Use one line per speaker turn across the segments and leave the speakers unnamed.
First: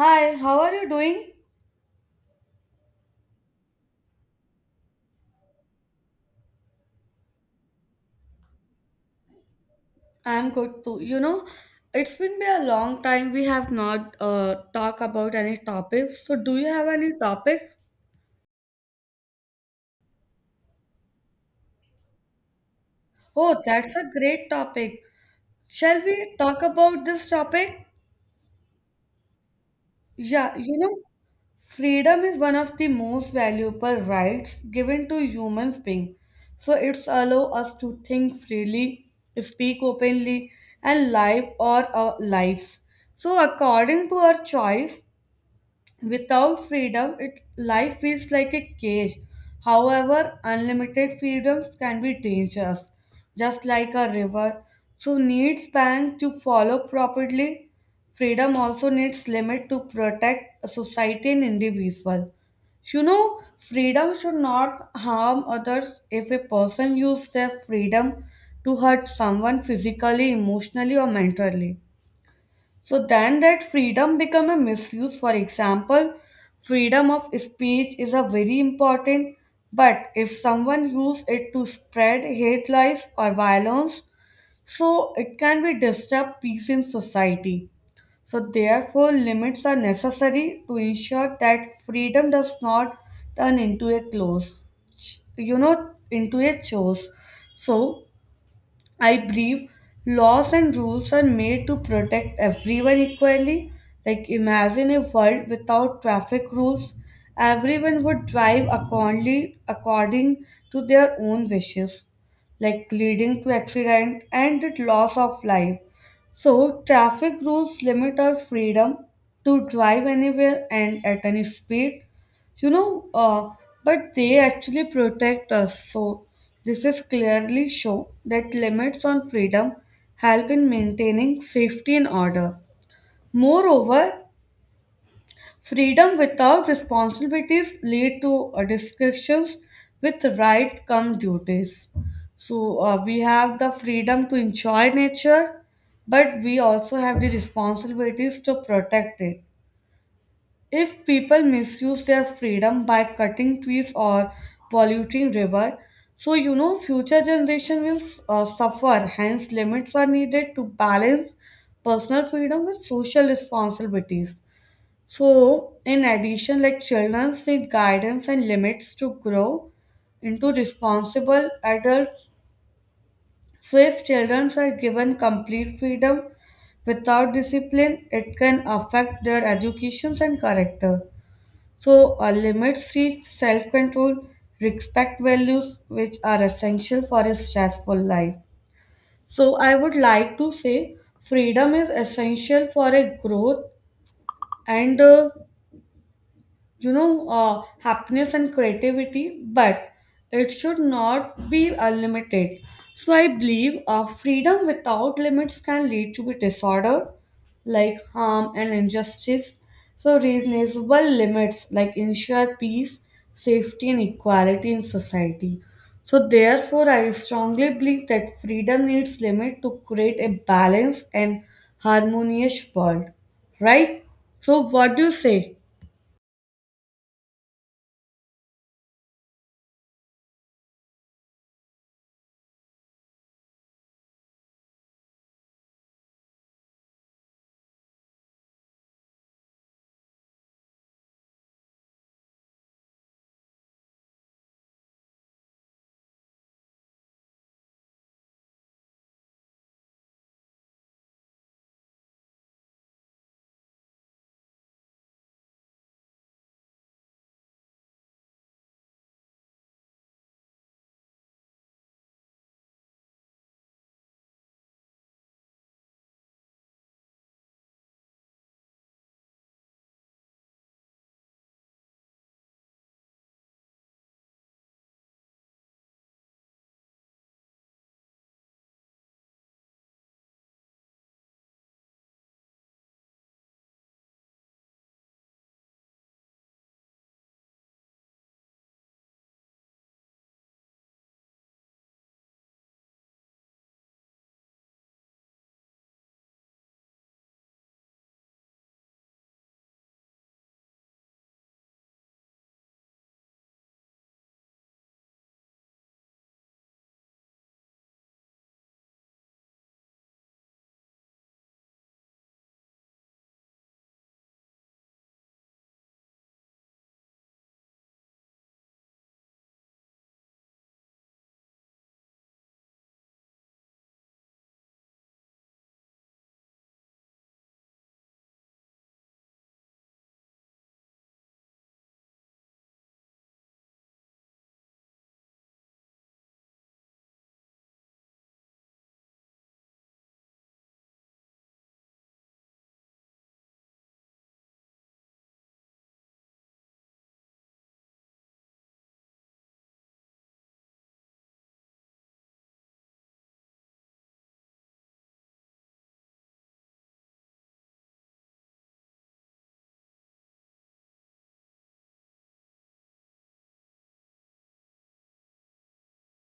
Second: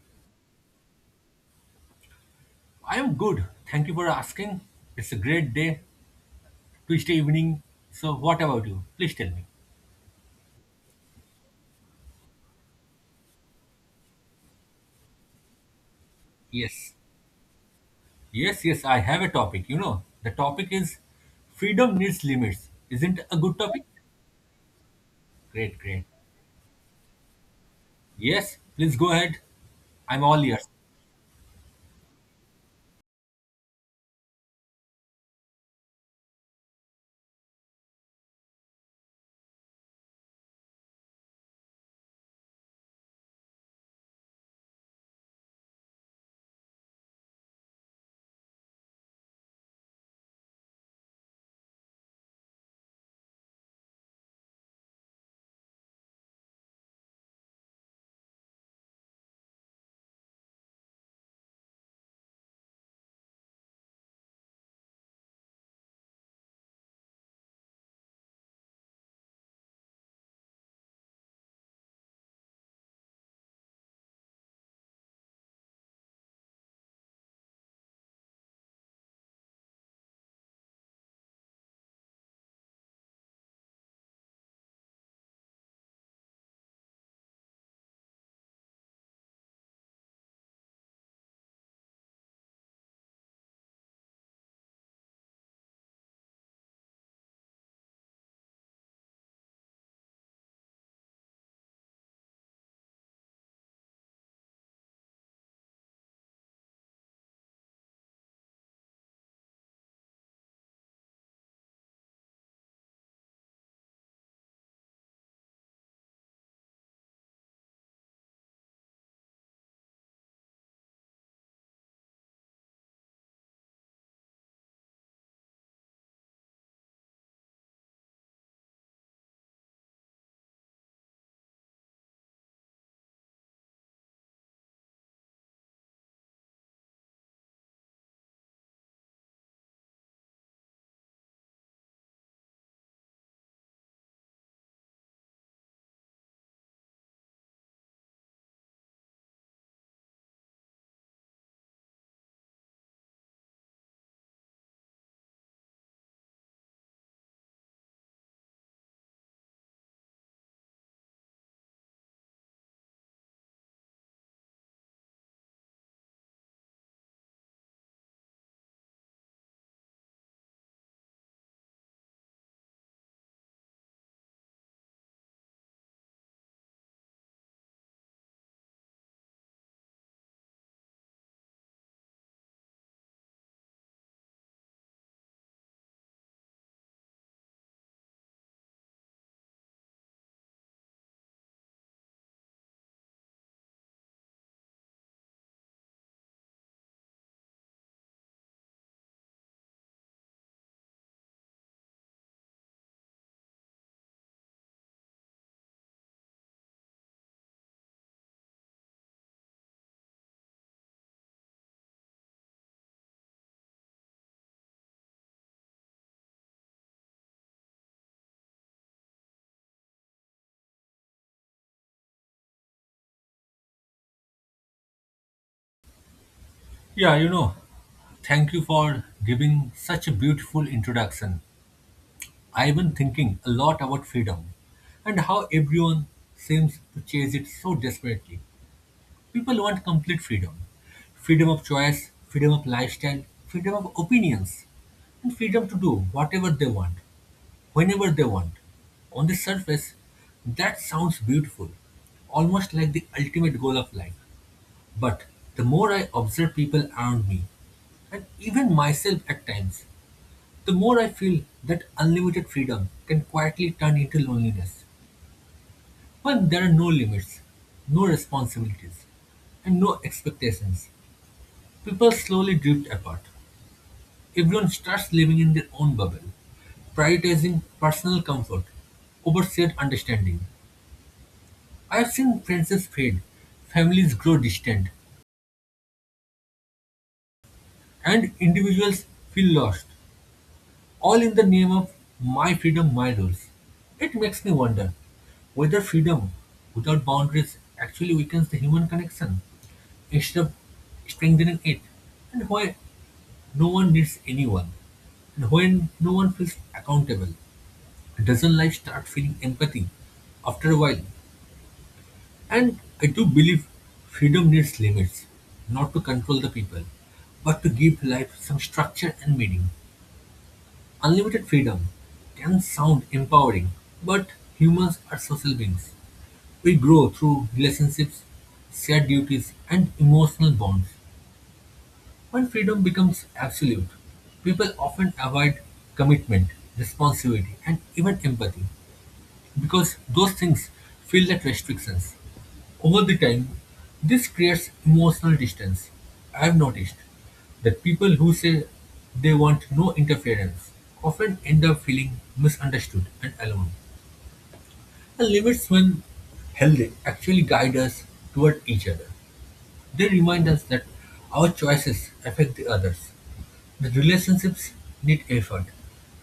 Hi, how are you doing?
I am good. Thank you for asking. It's a great day, Tuesday evening. So, what about you? Please tell me.
I'm good too. You know, it's been be a long time we have not talked about any topics. So do you have
Yes.
any topic?
Yes, yes, I have a topic. You know, the topic is freedom needs limits. Isn't it a good
Oh,
topic?
that's a great topic.
Great,
Shall
great.
we talk about this topic?
Yes, please go ahead. I'm all
Yeah,
ears.
you know, freedom is one of the most valuable rights given to humans being. So it's allow us to think freely, speak openly, and live our lives. So according to our choice, without freedom, it life feels like a cage. However, unlimited freedoms can be dangerous, just like a river. So needs bank to follow properly. Freedom also needs limit to protect society and individual. You know, freedom should not harm others if a person uses their freedom to hurt someone physically, emotionally, or mentally. So then that freedom become a misuse. For example, freedom of speech is a very important, but if someone use it to spread hate lies or violence, so it can be disturb peace in society. So therefore limits are necessary to ensure that freedom does not turn into a close, into a chose. So I believe laws and rules are made to protect everyone equally. Like, imagine a world without traffic rules. Everyone would drive accordingly, according to their own wishes, like leading to accident and the loss of life. So, traffic rules limit our freedom to drive anywhere and at any speed, you know, uh, but they actually protect us. So this is clearly show that limits on freedom help in maintaining safety and order. Moreover, freedom without responsibilities lead to discussions with right come duties. So we have the freedom to enjoy nature, but we also have the responsibilities to protect it. If people misuse their freedom by cutting trees or polluting river, so you know future generation will suffer. Hence, limits are needed to balance personal freedom with social responsibilities. So, in addition, like children need guidance and limits to grow into responsible adults. So, if children are given complete freedom without discipline, it can affect their educations and character. So, limits reach self control, respect values which are essential for a stressful life. So, I would like to say freedom is essential for a growth and happiness and creativity, but it should not be unlimited. So I believe freedom without limits can lead to be disorder, like harm and injustice. So reasonable limits like ensure peace, safety and equality in society. So therefore I strongly believe that freedom needs limit to create a balanced and harmonious world, right? So what do you say?
Yeah, thank you for giving such a beautiful introduction. I've been thinking a lot about freedom and how everyone seems to chase it so desperately. People want complete freedom, of choice, freedom of lifestyle, freedom of opinions, and freedom to do whatever they want, whenever they want. On the surface, that sounds beautiful, almost like the ultimate goal of life. But the more I observe people around me, and even myself at times, the more I feel that unlimited freedom can quietly turn into loneliness when there are no limits, no responsibilities, and no expectations. People slowly drift apart. Everyone starts living in their own bubble, prioritizing personal comfort over shared understanding. I have seen friendships fade, families grow distant, and individuals feel lost, all in the name of my freedom, my rules. It makes me wonder whether freedom without boundaries actually weakens the human connection instead of strengthening it, and why no one needs anyone, and when no one feels accountable, doesn't life start feeling empathy after a while? And I do believe freedom needs limits, not to control the people, but to give life some structure and meaning. Unlimited freedom can sound empowering, but humans are social beings. We grow through relationships, shared duties, and emotional bonds. When freedom becomes absolute, people often avoid commitment, responsibility, and even empathy because those things feel like restrictions. Over the time, this creates emotional distance. I have noticed that people who say they want no interference often end up feeling misunderstood and alone. And limits, when healthy, actually guide us toward each other. They remind us that our choices affect the others, that relationships need effort,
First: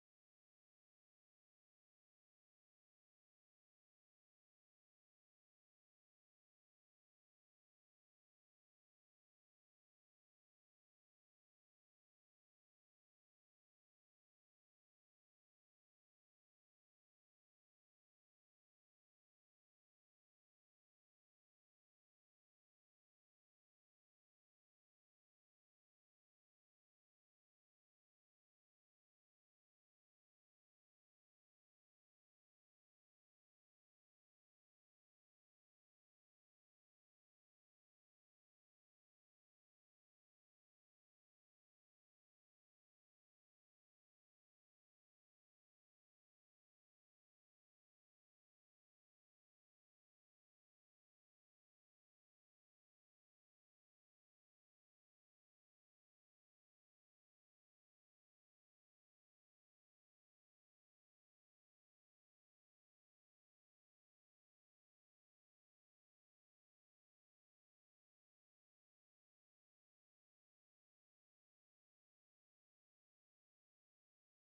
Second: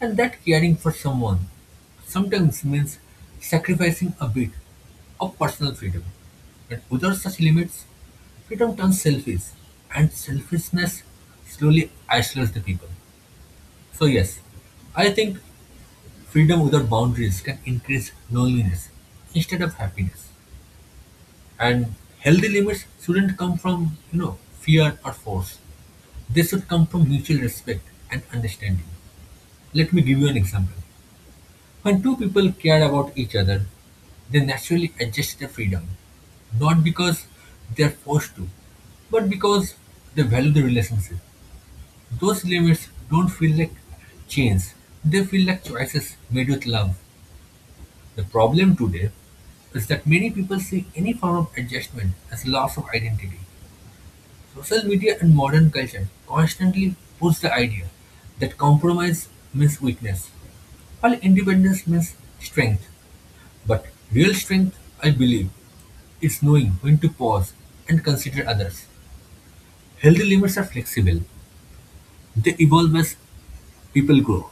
and that caring for someone sometimes means sacrificing a bit of personal freedom. And without such limits, freedom turns selfish, and selfishness slowly isolates the people. So, yes, I think freedom without boundaries can increase loneliness instead of happiness. And healthy limits shouldn't come from, fear or force. They should come from mutual respect and understanding. Let me give you an example. When two people care about each other, they naturally adjust their freedom, not because they're forced to, but because they value the relationship. Those limits don't feel like chains, they feel like choices made with love. The problem today is that many people see any form of adjustment as loss of identity. Social media and modern culture constantly push the idea that compromise means weakness, while independence means strength. But real strength, I believe, is knowing when to pause and consider others. Healthy limits are flexible, they evolve as people grow.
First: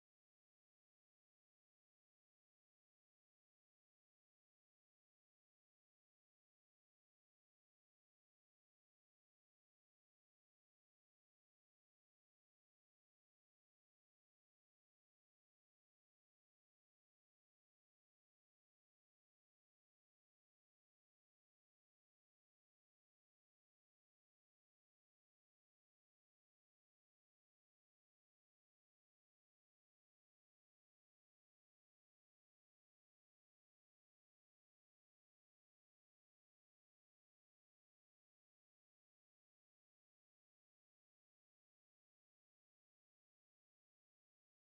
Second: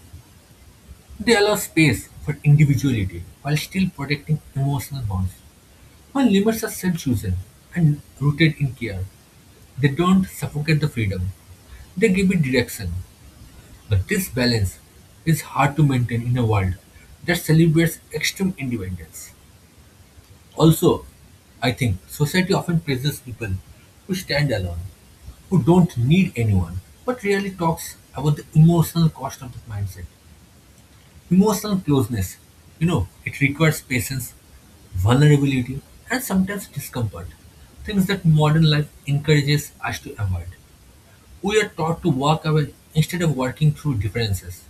They allow space for individuality while still protecting emotional bonds. When limits are self chosen and rooted in care, they don't suffocate the freedom, they give it direction. But this balance is hard to maintain in a world that celebrates extreme independence. Also, I think society often praises people who stand alone, who don't need anyone, but really talks about the emotional cost of that mindset. Emotional closeness, it requires patience, vulnerability, and sometimes discomfort. Things that modern life encourages us to avoid. We are taught to walk away instead of working through differences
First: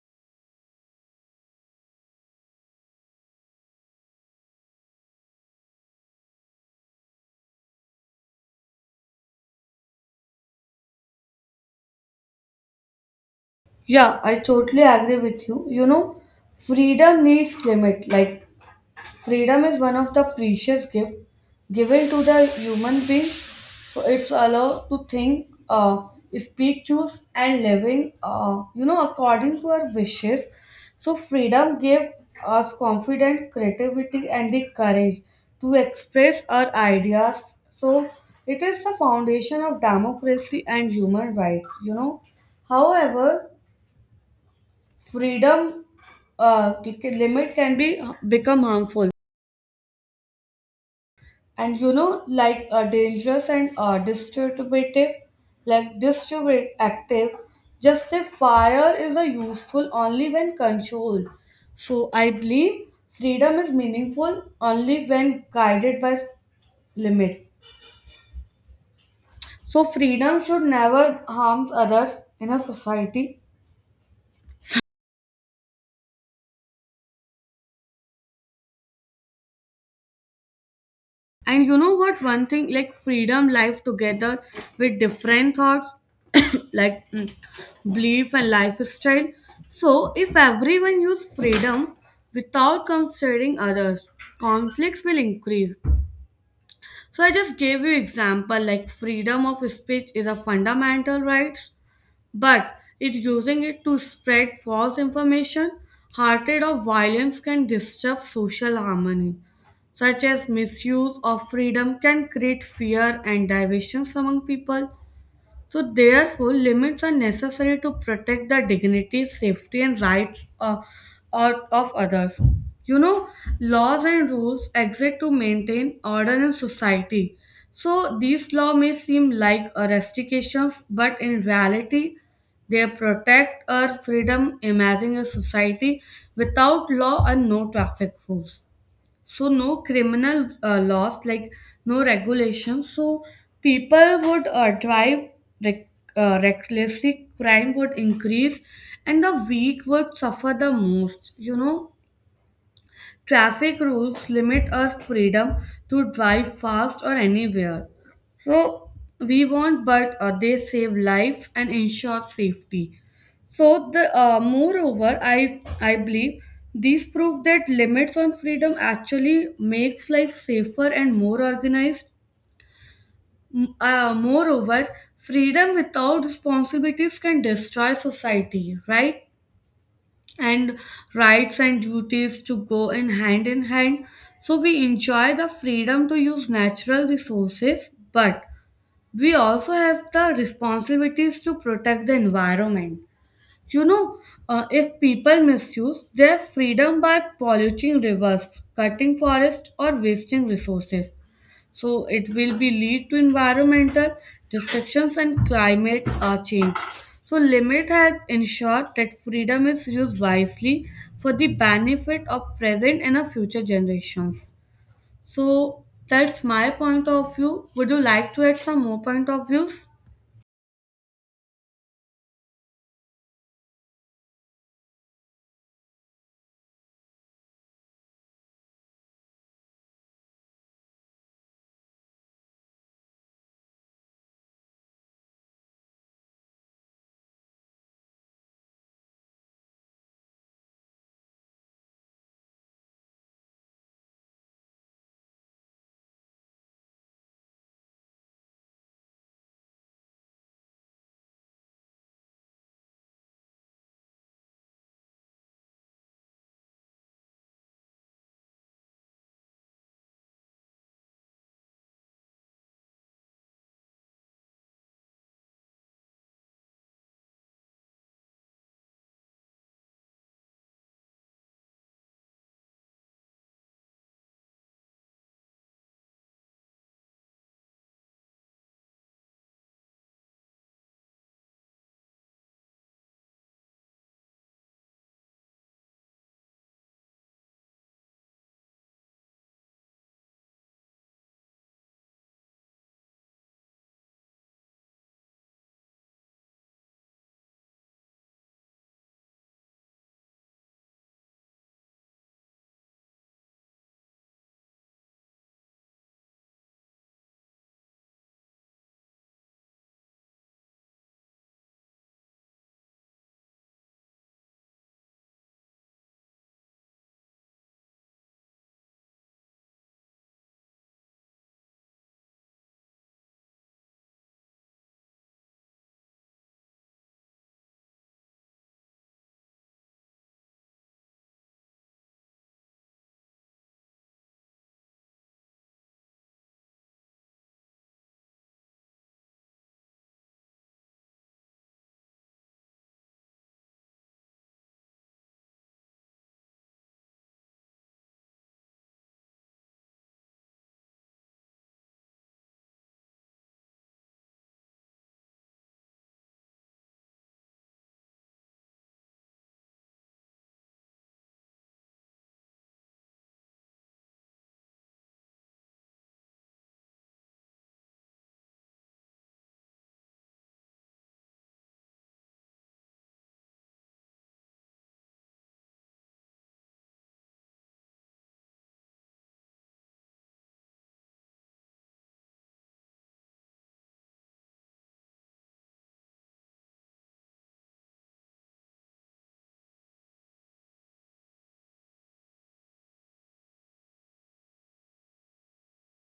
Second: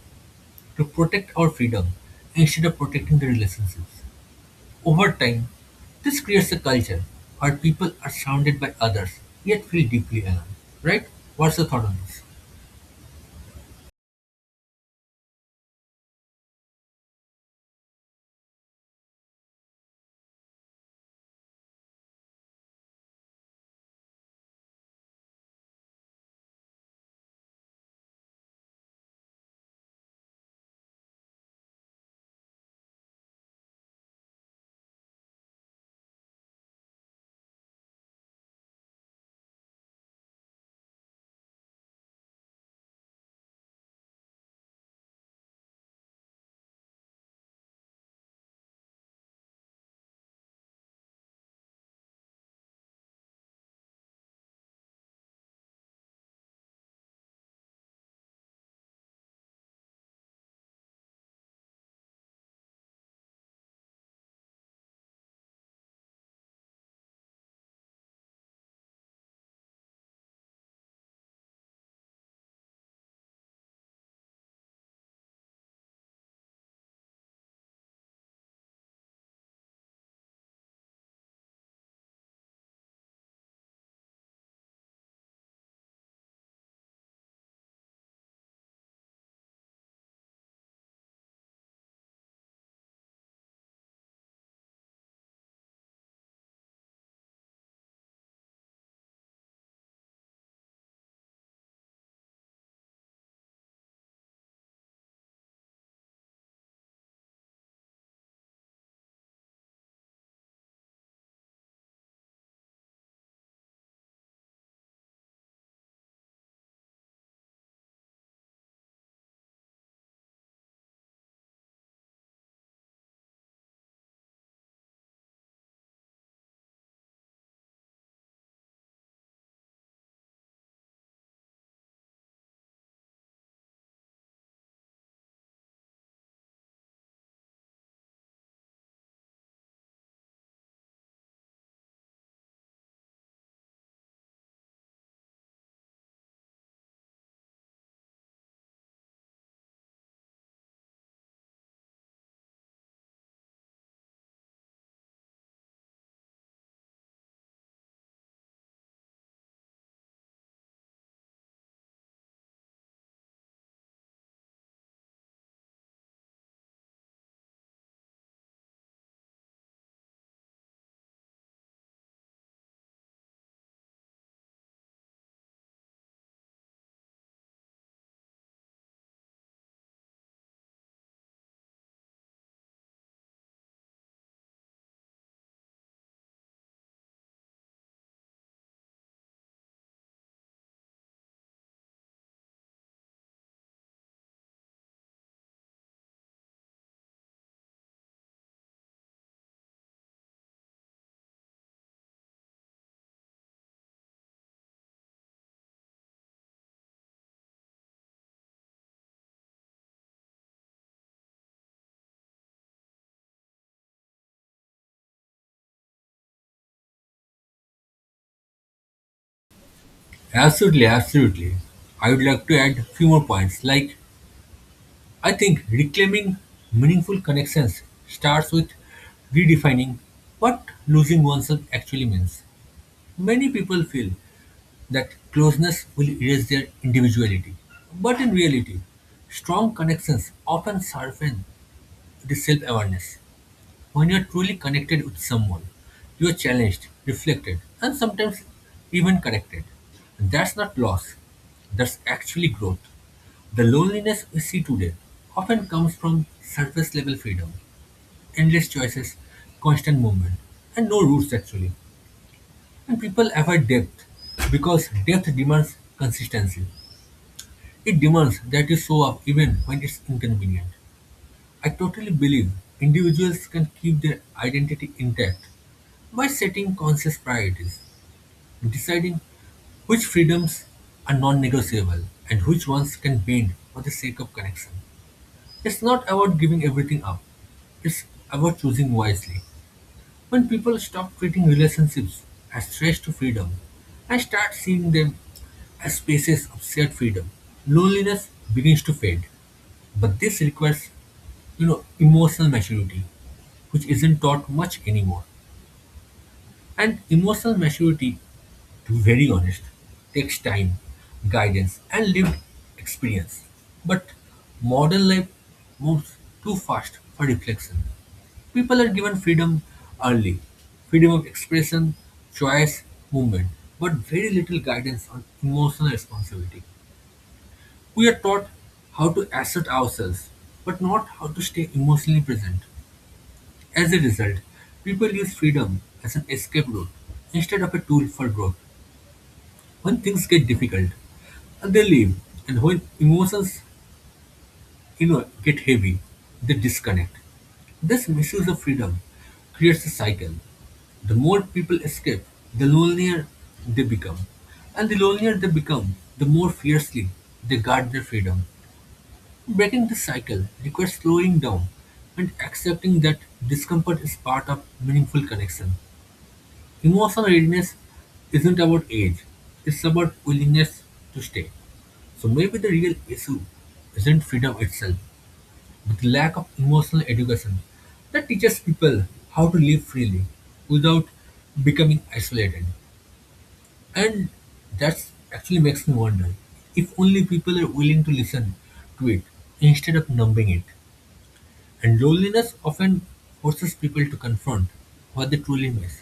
to protect our freedom instead of protecting the relationships. Over time, this creates a culture where people are surrounded by others yet feel deeply alone. Right? What's your thought on this?
Yeah, I totally agree with you. You know, freedom needs limit. Like freedom is one of the precious gift given to the human being. So it's allowed to think, speak, choose, and living. You know, according to our wishes. So freedom gave us confidence, creativity, and the courage to express our ideas. So it is the foundation of democracy and human rights. You know, however freedom limit can be become harmful and you know like dangerous and distributive, like distributive, just a fire is a useful only when controlled. So I believe freedom is meaningful only when guided by limit. So freedom should never harm others in a society. And you know what? One thing like freedom life together with different thoughts, like belief and lifestyle. So, if everyone use freedom without considering others, conflicts will increase. So I just gave you example, like freedom of speech is a fundamental rights, but it using it to spread false information, hatred or violence can disrupt social harmony, such as misuse of freedom can create fear and divisions among people. So, therefore, limits are necessary to protect the dignity, safety, and rights of others. You know, laws and rules exist to maintain order in society. So, these laws may seem like restrictions, but in reality, they protect our freedom. Imagine a society without law and no traffic rules, so no criminal laws, like no regulations, so people would drive rec- recklessly, crime would increase and the weak would suffer the most, you know. Traffic rules limit our freedom to drive fast or anywhere. So we want, but they save lives and ensure safety. So the moreover, I believe these prove that limits on freedom actually makes life safer and more organized. Moreover, freedom without responsibilities can destroy society, right? And rights and duties to go in hand in hand. So we enjoy the freedom to use natural resources, but we also have the responsibilities to protect the environment. You know, if people misuse their freedom by polluting rivers, cutting forests, or wasting resources, so it will be lead to environmental destructions and climate change. So limit help ensure that freedom is used wisely for the benefit of present and of future generations. So that's my point of view. Would you like to add some more point of views?
Absolutely, absolutely. I would like to add a few more points. Like, I think reclaiming meaningful connections starts with redefining what losing oneself actually means. Many people feel that closeness will erase their individuality. But in reality, strong connections often sharpen the self awareness. When you're truly connected with someone, you're challenged, reflected, and sometimes even corrected. That's not loss, that's actually growth. The loneliness we see today often comes from surface level freedom, endless choices, constant movement, and no roots actually. And people avoid depth because depth demands consistency. It demands that you show up even when it's inconvenient. I totally believe individuals can keep their identity intact by setting conscious priorities, deciding which freedoms are non negotiable and which ones can bend for the sake of connection. It's not about giving everything up, it's about choosing wisely. When people stop treating relationships as threats to freedom and start seeing them as spaces of shared freedom, loneliness begins to fade. But this requires, emotional maturity, which isn't taught much anymore. And emotional maturity, to be very honest, takes time, guidance, and lived experience. But modern life moves too fast for reflection. People are given freedom early, freedom of expression, choice, movement, but very little guidance on emotional responsibility. We are taught how to assert ourselves, but not how to stay emotionally present. As a result, people use freedom as an escape route instead of a tool for growth. When things get difficult, they leave, and when emotions, get heavy, they disconnect. This misuse of freedom creates a cycle. The more people escape, the lonelier they become. And the lonelier they become, the more fiercely they guard their freedom. Breaking this cycle requires slowing down and accepting that discomfort is part of meaningful connection. Emotional readiness isn't about age, it's about willingness to stay. So maybe the real issue isn't freedom itself, but lack of emotional education that teaches people how to live freely without becoming isolated. And that's actually makes me wonder if only people are willing to listen to it instead of numbing it. And loneliness often forces people to confront what they truly miss.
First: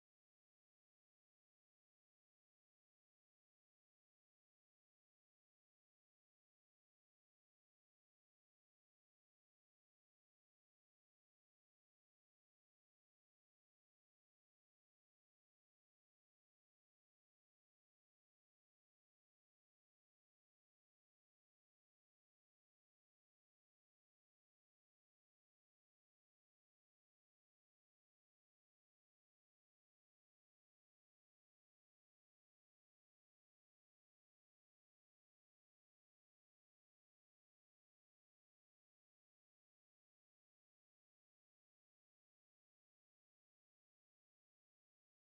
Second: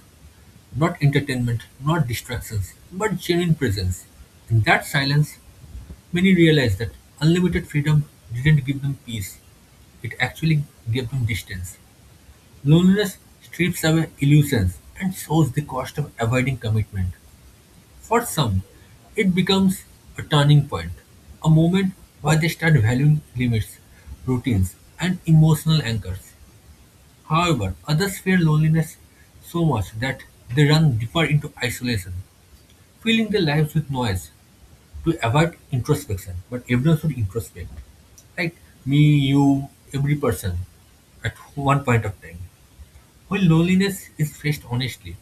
Not entertainment, not distractions, but genuine presence. In that silence, many realize that unlimited freedom didn't give them peace. It actually gave them distance. Loneliness strips away illusions and shows the cost of avoiding commitment. For some, it becomes a turning point, a moment where they start valuing limits, routines, and emotional anchors. However, others fear loneliness so much that they run deeper into isolation, filling their lives with noise to avoid introspection. But everyone should introspect. Like me, you, every person at one point of time. When loneliness is faced honestly,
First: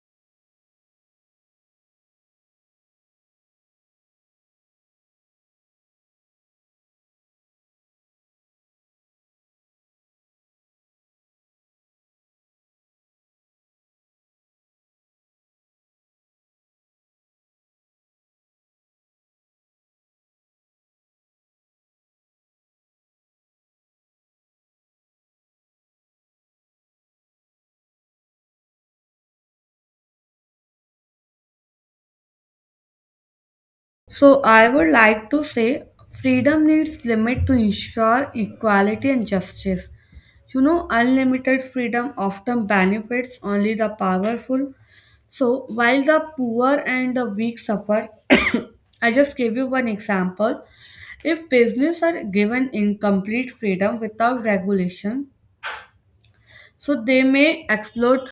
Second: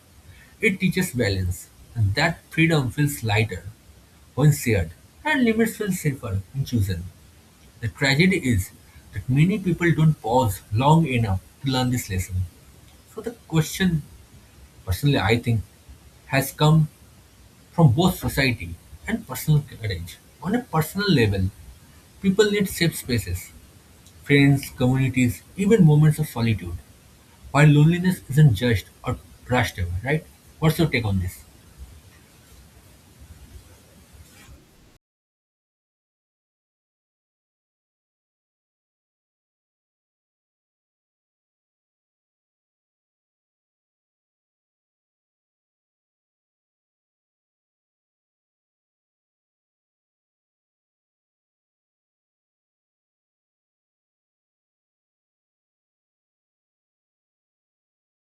it teaches balance, and that freedom feels lighter when shared, and limits feel safer when chosen. The tragedy is that many people don't pause long enough to learn this lesson. So the question, personally, I think, has come from both society and personal courage. On a personal level, people need safe spaces, friends, communities, even moments of solitude. While loneliness isn't judged or brushed away, right? What's your take on this?
So I would like to say freedom needs limit to ensure equality and justice. You know, unlimited freedom often benefits only the powerful. So while the poor and the weak suffer, I just gave you one example. If business are given incomplete freedom without regulation, so they may exploit,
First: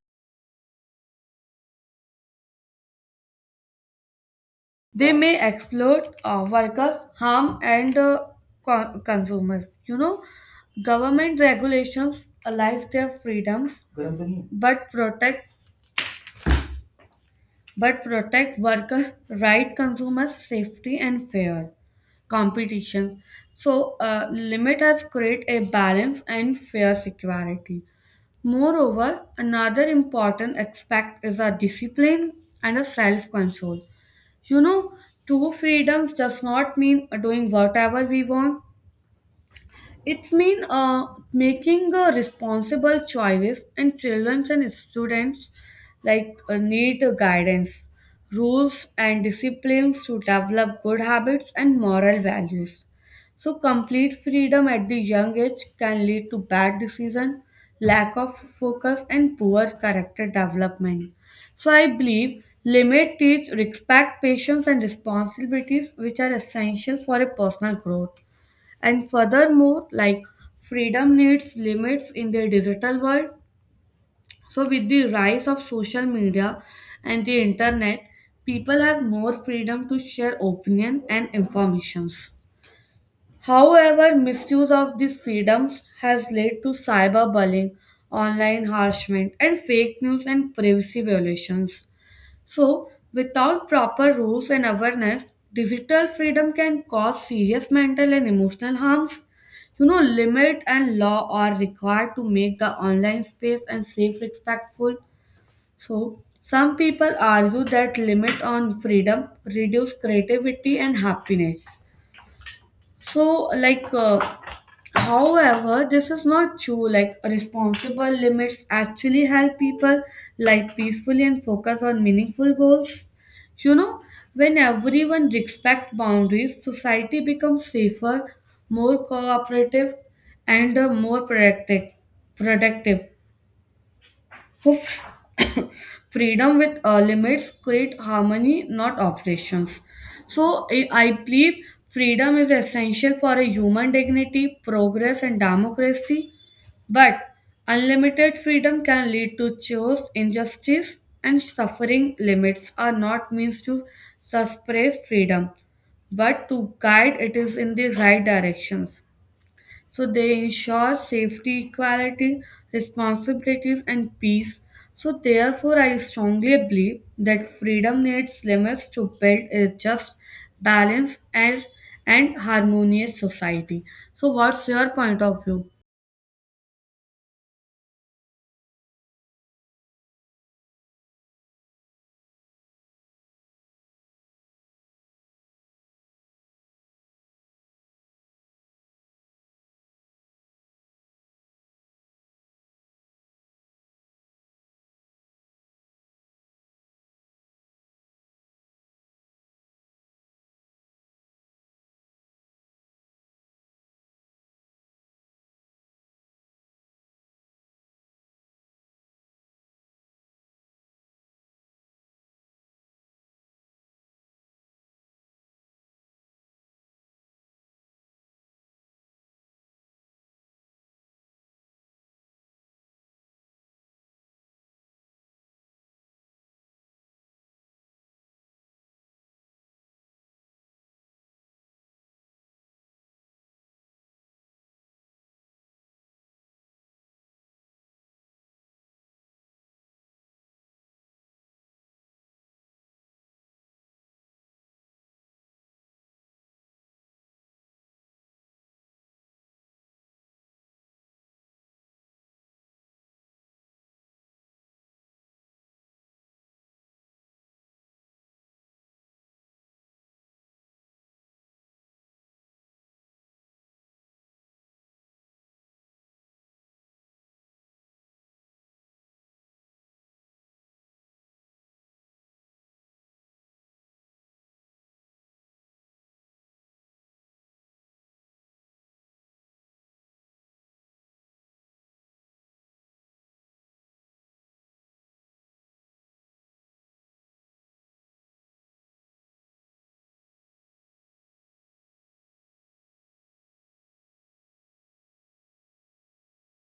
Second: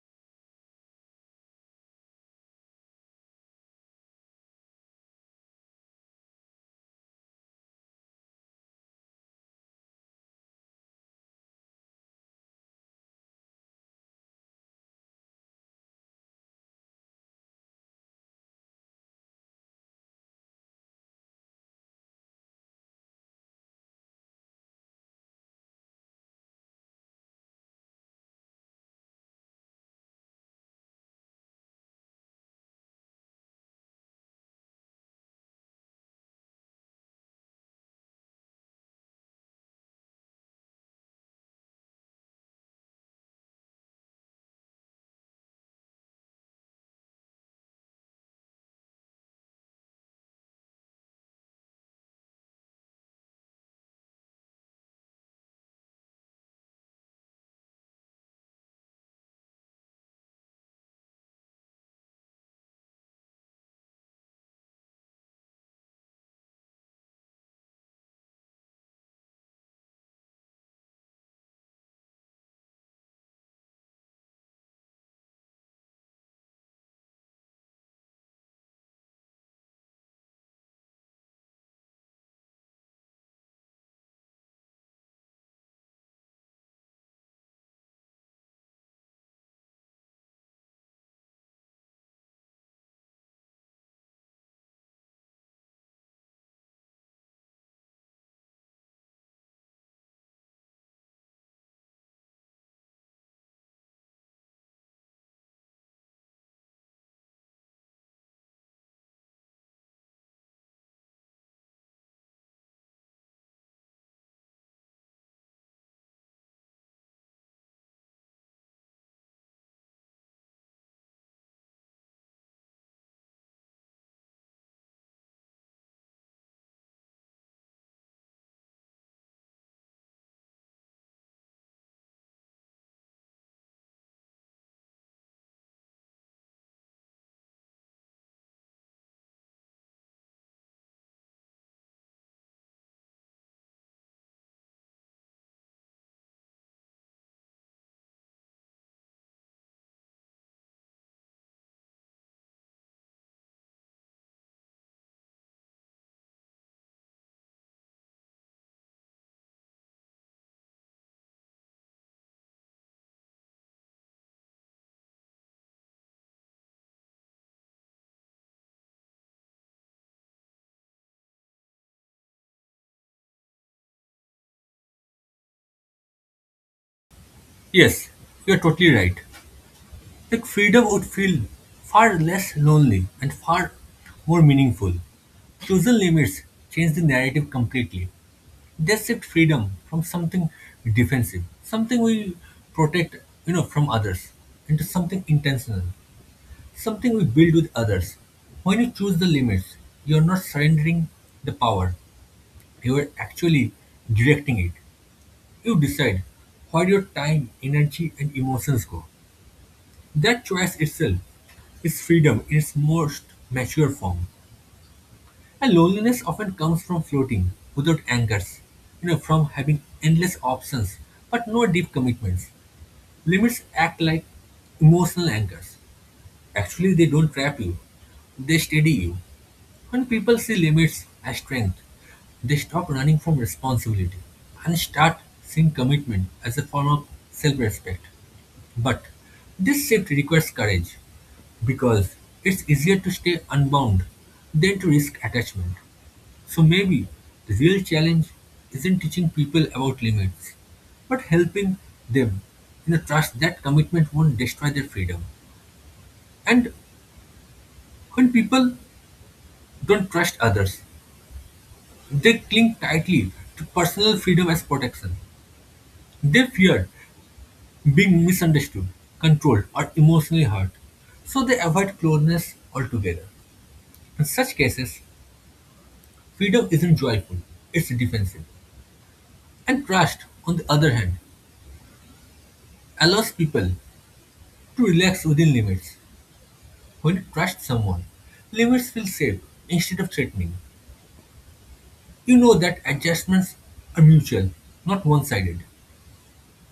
they may exploit workers, harm and consumers. You know, government regulations allow their freedoms, but protect, but protect workers' right, consumers' safety and fair competition. So, limit has create a balance and fair security. Moreover, another important aspect is a discipline and a self control. You know, true freedoms does not mean doing whatever we want. It's mean making responsible choices, and children and students like need guidance, rules and disciplines to develop good habits and moral values. So complete freedom at the young age can lead to bad decision, lack of focus and poor character development. So I believe limit teach respect patience and responsibilities which are essential for a personal growth. And furthermore, like freedom needs limits in the digital world. So, with the rise of social media and the internet, people have more freedom to share opinion and informations. However, misuse of these freedoms has led to cyberbullying, online harassment, and fake news and privacy violations. So, without proper rules and awareness, digital freedom can cause serious mental and emotional harms. You know, limit and law are required to make the online space and safe respectful. So, some people argue that limit on freedom reduce creativity and happiness. So, however, this is not true. Like responsible limits actually help people live peacefully and focus on meaningful goals. You know, when everyone respects boundaries, society becomes safer, more cooperative, and more productive. For f- Freedom with limits create harmony, not obsessions. So I believe freedom is essential for a human dignity, progress, and democracy. But unlimited freedom can lead to chaos, injustice, and suffering. Limits are not means to suppress freedom, but to guide it is in the right directions. So they ensure safety, equality, responsibilities, and peace. So therefore, I strongly believe that freedom needs limits to build a just, balanced, and harmonious society. So what's your point of view?
Yes, you're totally right. Like freedom would feel far less lonely and far more meaningful. Chosen limits change the narrative completely. They shift freedom from something defensive, something we protect, from others, into something intentional, something we build with others. When you choose the limits, you're not surrendering the power. You are actually directing it. You decide where your time, energy, and emotions go. That choice itself is freedom in its most mature form. And loneliness often comes from floating without anchors, from having endless options but no deep commitments. Limits act like emotional anchors. Actually, they don't trap you, they steady you. When people see limits as strength, they stop running from responsibility and start seeing commitment as a form of self respect. But this shift requires courage because it's easier to stay unbound than to risk attachment. So maybe the real challenge isn't teaching people about limits, but helping them in the trust that commitment won't destroy their freedom. And when people don't trust others, they cling tightly to personal freedom as protection. They fear being misunderstood, controlled, or emotionally hurt, so they avoid closeness altogether. In such cases, freedom isn't joyful, it's defensive. And trust, on the other hand, allows people to relax within limits. When you trust someone, limits feel safe instead of threatening. You know that adjustments are mutual, not one sided,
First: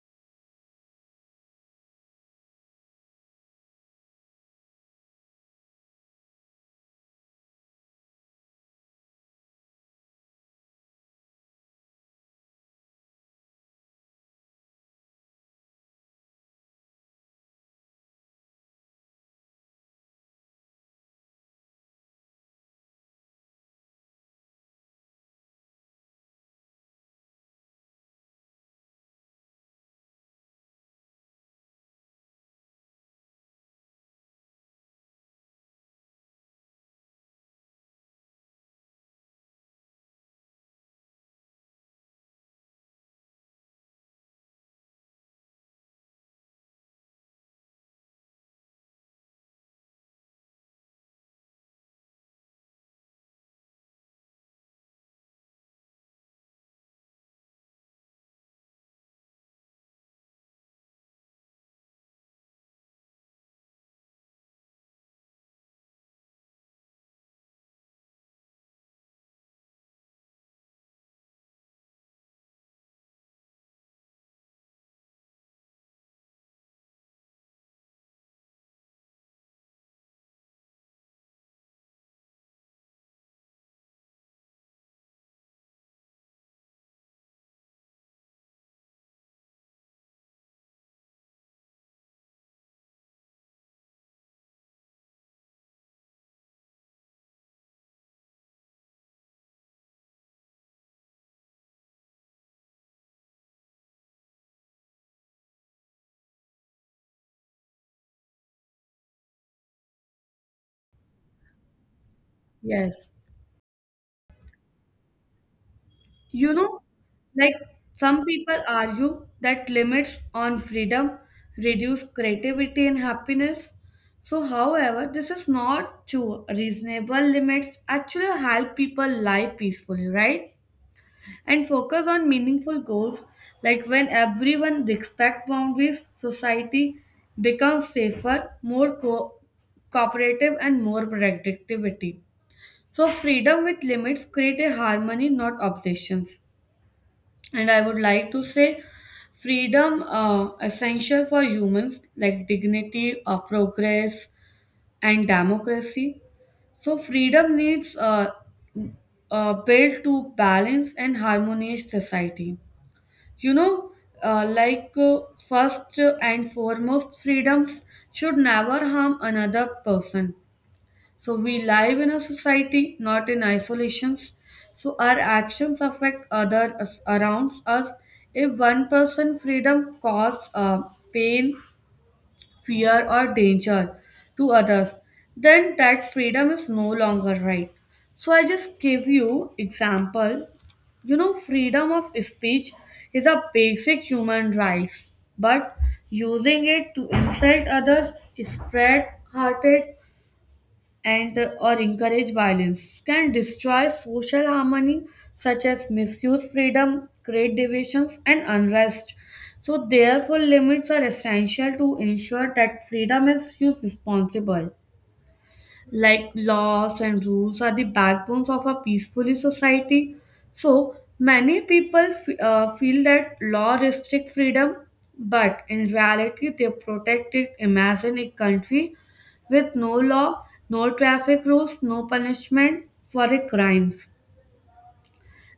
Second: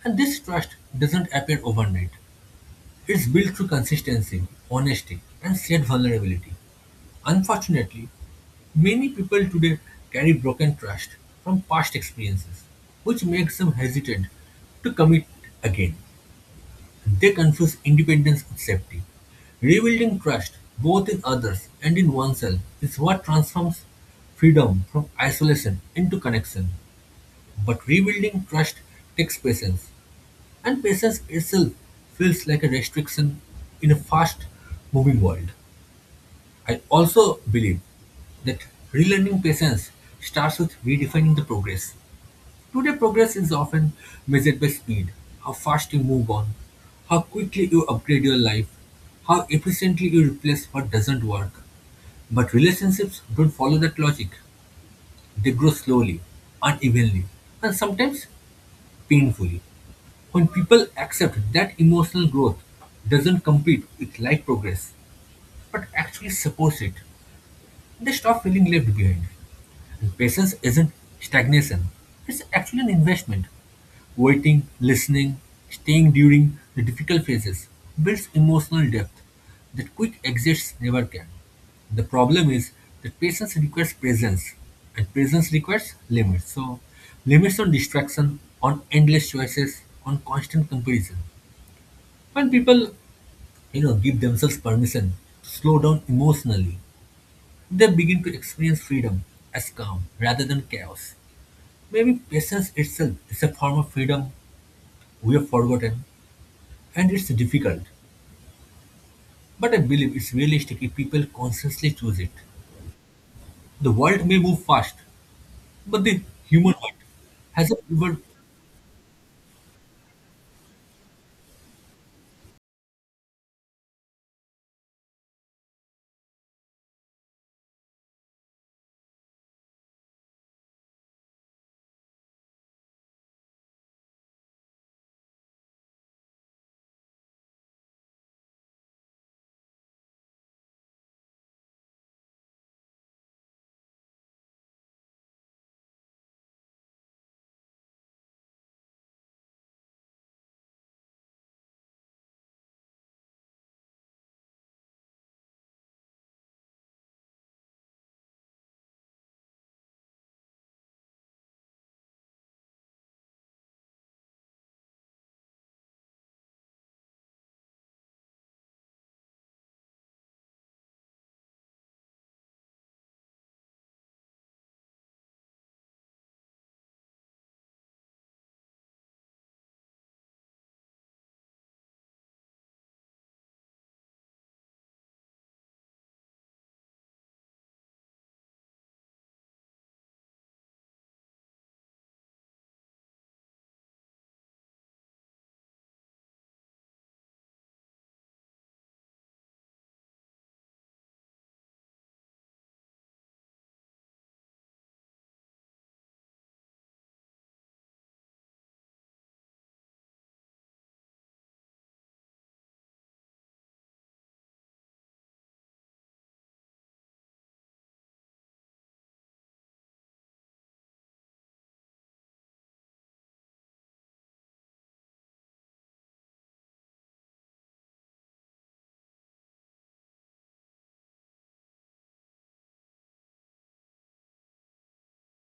and this trust doesn't appear overnight. It's built through consistency, honesty, and shared vulnerability. Unfortunately, many people today carry broken trust from past experiences, which makes them hesitant to commit again. They confuse independence with safety. Rebuilding trust, both in others and in oneself, is what transforms freedom from isolation into connection. But rebuilding trust takes patience, and patience itself feels like a restriction in a fast moving world. I also believe that relearning patience starts with redefining the progress. Today, progress is often measured by speed, how fast you move on, how quickly you upgrade your life, how efficiently you replace what doesn't work. But relationships don't follow that logic. They grow slowly, unevenly, and sometimes painfully. When people accept that emotional growth doesn't compete with life progress, but actually supports it, they stop feeling left behind. And patience isn't stagnation, it's actually an investment. Waiting, listening, staying during the difficult phases builds emotional depth that quick exits never can. The problem is that patience requires presence, and presence requires limits. So, limits on distraction, on endless choices, on constant comparison. When people, give themselves permission to slow down emotionally, they begin to experience freedom as calm rather than chaos. Maybe patience itself is a form of freedom we have forgotten, and it's difficult. But I believe it's realistic if people consciously choose it.
Yes.
The world may move fast, but the
You
human
know,
heart
like
has a ever.
some people argue that limits on freedom reduce creativity and happiness. So, however, this is not true. Reasonable limits actually help people live peacefully, right? And focus on meaningful goals. Like when everyone respects boundaries, society becomes safer, cooperative, and more productivity. So, freedom with limits create a harmony, not obsessions. And I would like to say freedom essential for humans like dignity, progress and democracy. So freedom needs built to balance and harmonious society. you know uh, like uh, First and foremost, freedoms should never harm another person. So we live in a society, not in isolations. So our actions affect others around us. If one person freedom causes pain, fear, or danger to others, then that freedom is no longer right. So I just gave you example. You know, freedom of speech is a basic human right, but using it to insult others, spread hatred, and or encourage violence can destroy social harmony, such as misuse freedom create divisions and unrest. So therefore limits are essential to ensure that freedom is used responsibly, like laws and rules are the backbones of a peaceful society. So many people feel that law restrict freedom, but in reality they protect it. Imagine a country with no law, no traffic rules, no punishment for a crime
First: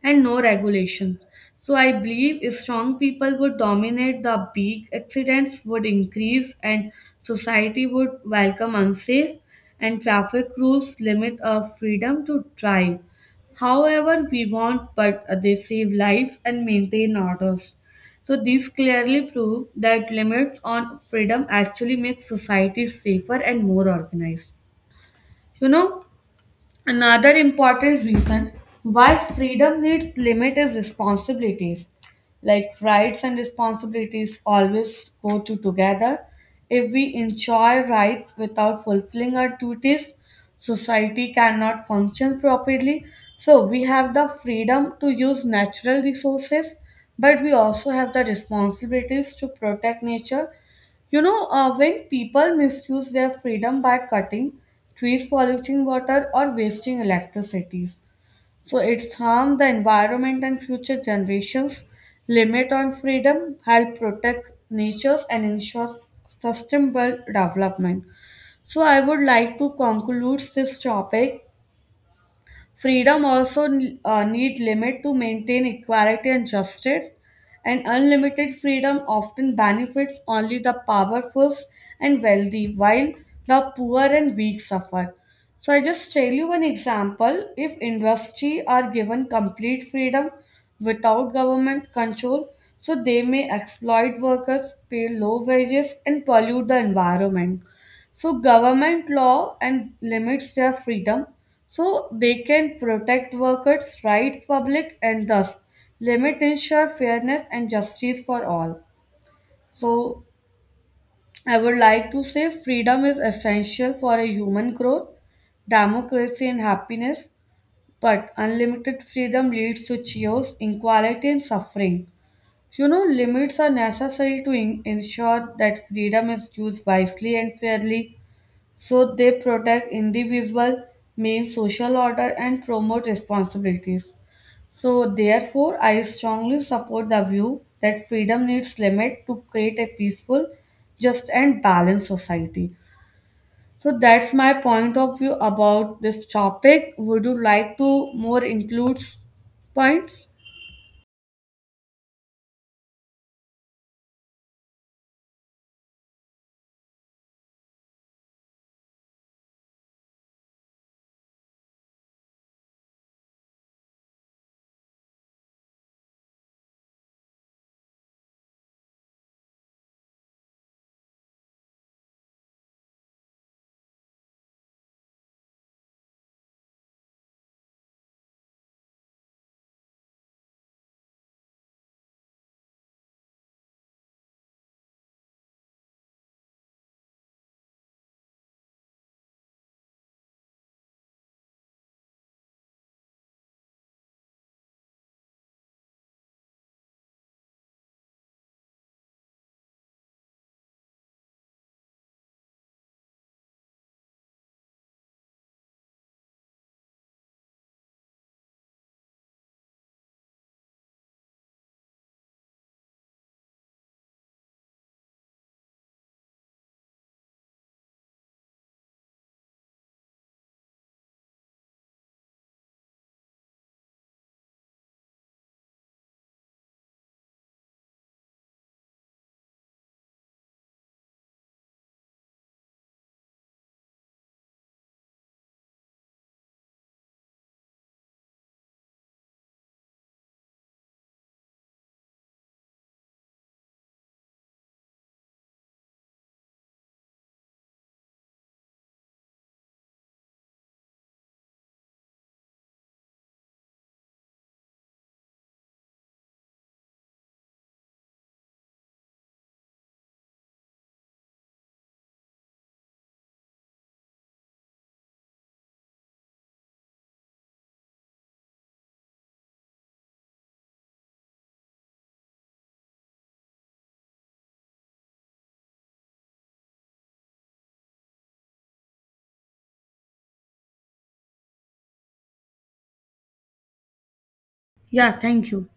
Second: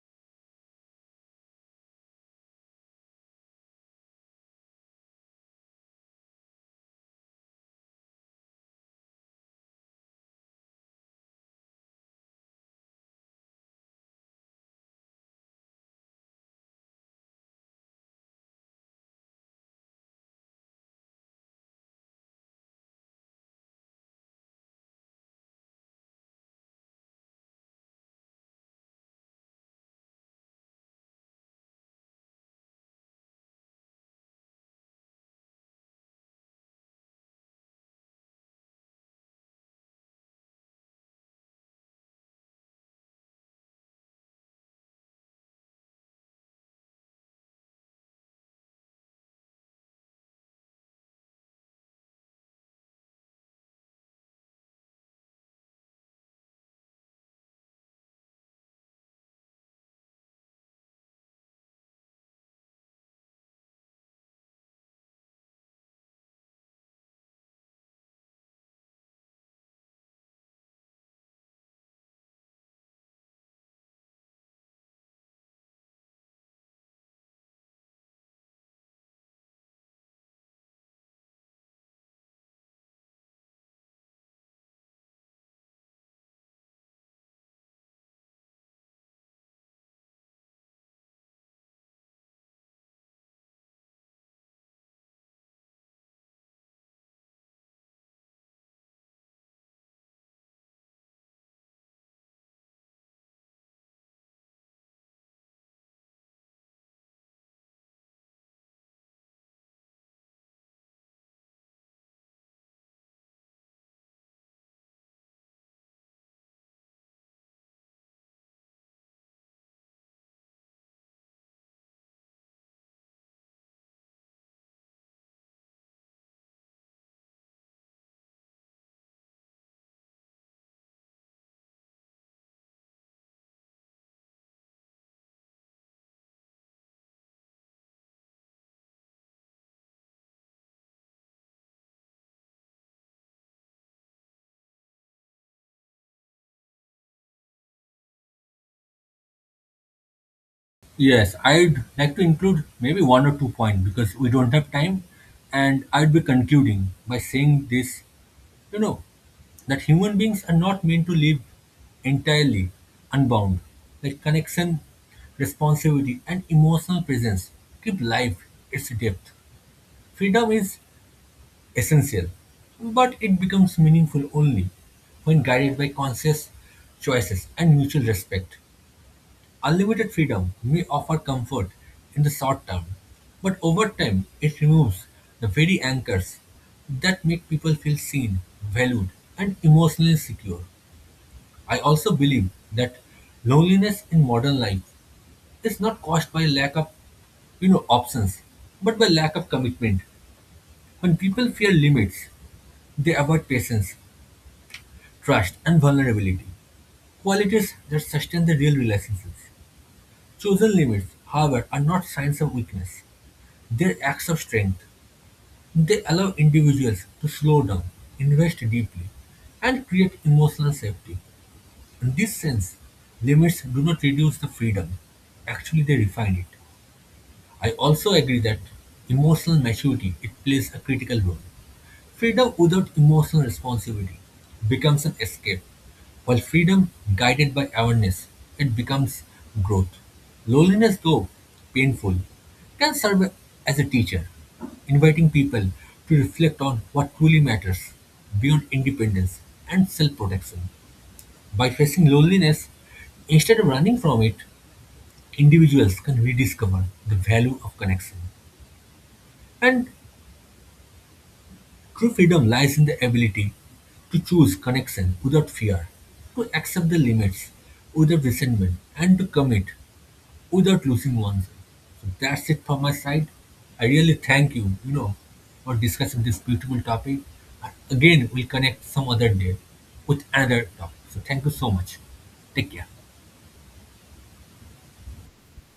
and no regulations. So I believe if strong people would dominate, the big accidents would increase and society would welcome unsafe, and traffic rules limit our freedom to drive. However, we want, but they save lives and maintain orders. So these clearly prove that limits on freedom actually make society safer and more organized. You know, another important reason why freedom needs limit is responsibilities. Like rights and responsibilities always go to together. If we enjoy rights without fulfilling our duties, society cannot function properly. So we have the freedom to use natural resources, but we also have the responsibilities to protect nature. You know, when people misuse their freedom by cutting trees, polluting water, or wasting electricities, so it's harm the environment and future generations. Limit on freedom help protect natures and ensure sustainable development. So I would like to conclude this topic. Freedom also need limit to maintain equality and justice, and unlimited freedom often benefits only the powerful and wealthy, while the poor and weak suffer. So I just tell you one example. If industry are given complete freedom without government control, so they may exploit workers, pay low wages, and pollute the environment. So government law and limits their freedom so they can protect workers' rights public, and thus limit ensure fairness and justice for all. So I would like to say freedom is essential for a human growth, democracy and happiness, but unlimited freedom leads to chaos, inequality and suffering. You know, limits are necessary to ensure that freedom is used wisely and fairly, so they protect individual, main social order and promote responsibilities. So therefore I strongly support the view that freedom needs limit to create a peaceful, just and balanced society. So that's my point of view about this topic. Would you like to more include points?
Yes, I'd like to include maybe one or two points because we don't have time, and I'd be concluding by saying this. You know, that human beings are not meant to live entirely unbound. Like connection, responsibility, and emotional presence give life its depth. Freedom is essential, but it becomes meaningful only when guided by conscious choices and mutual respect. Unlimited freedom may offer comfort in the short term, but over time it removes the very anchors that make people feel seen, valued, and emotionally secure. I also believe that loneliness in modern life is not caused by lack of, options, but by lack of commitment. When people fear limits, they avoid patience, trust, and vulnerability, qualities that sustain the real relationships. Chosen limits, however, are not signs of weakness. Their acts of strength, they allow individuals to slow down, invest deeply, and create emotional safety. In this sense, limits do not reduce the freedom, actually, they refine it. I also agree that emotional maturity it plays a critical role. Freedom without emotional responsibility becomes an escape, while freedom guided by awareness it becomes growth. Loneliness, though painful, can serve as a teacher, inviting people to reflect on what truly matters beyond independence and self-protection. By facing loneliness, instead of running from it, individuals can rediscover the value of connection. And true freedom lies in the ability to choose connection without fear, to accept the limits without resentment, and to commit without losing oneself. So that's it from my side. I really thank you, for discussing this beautiful topic. And again, we'll connect some other day with another topic. So thank you so much. Take care.
Yeah, thank you.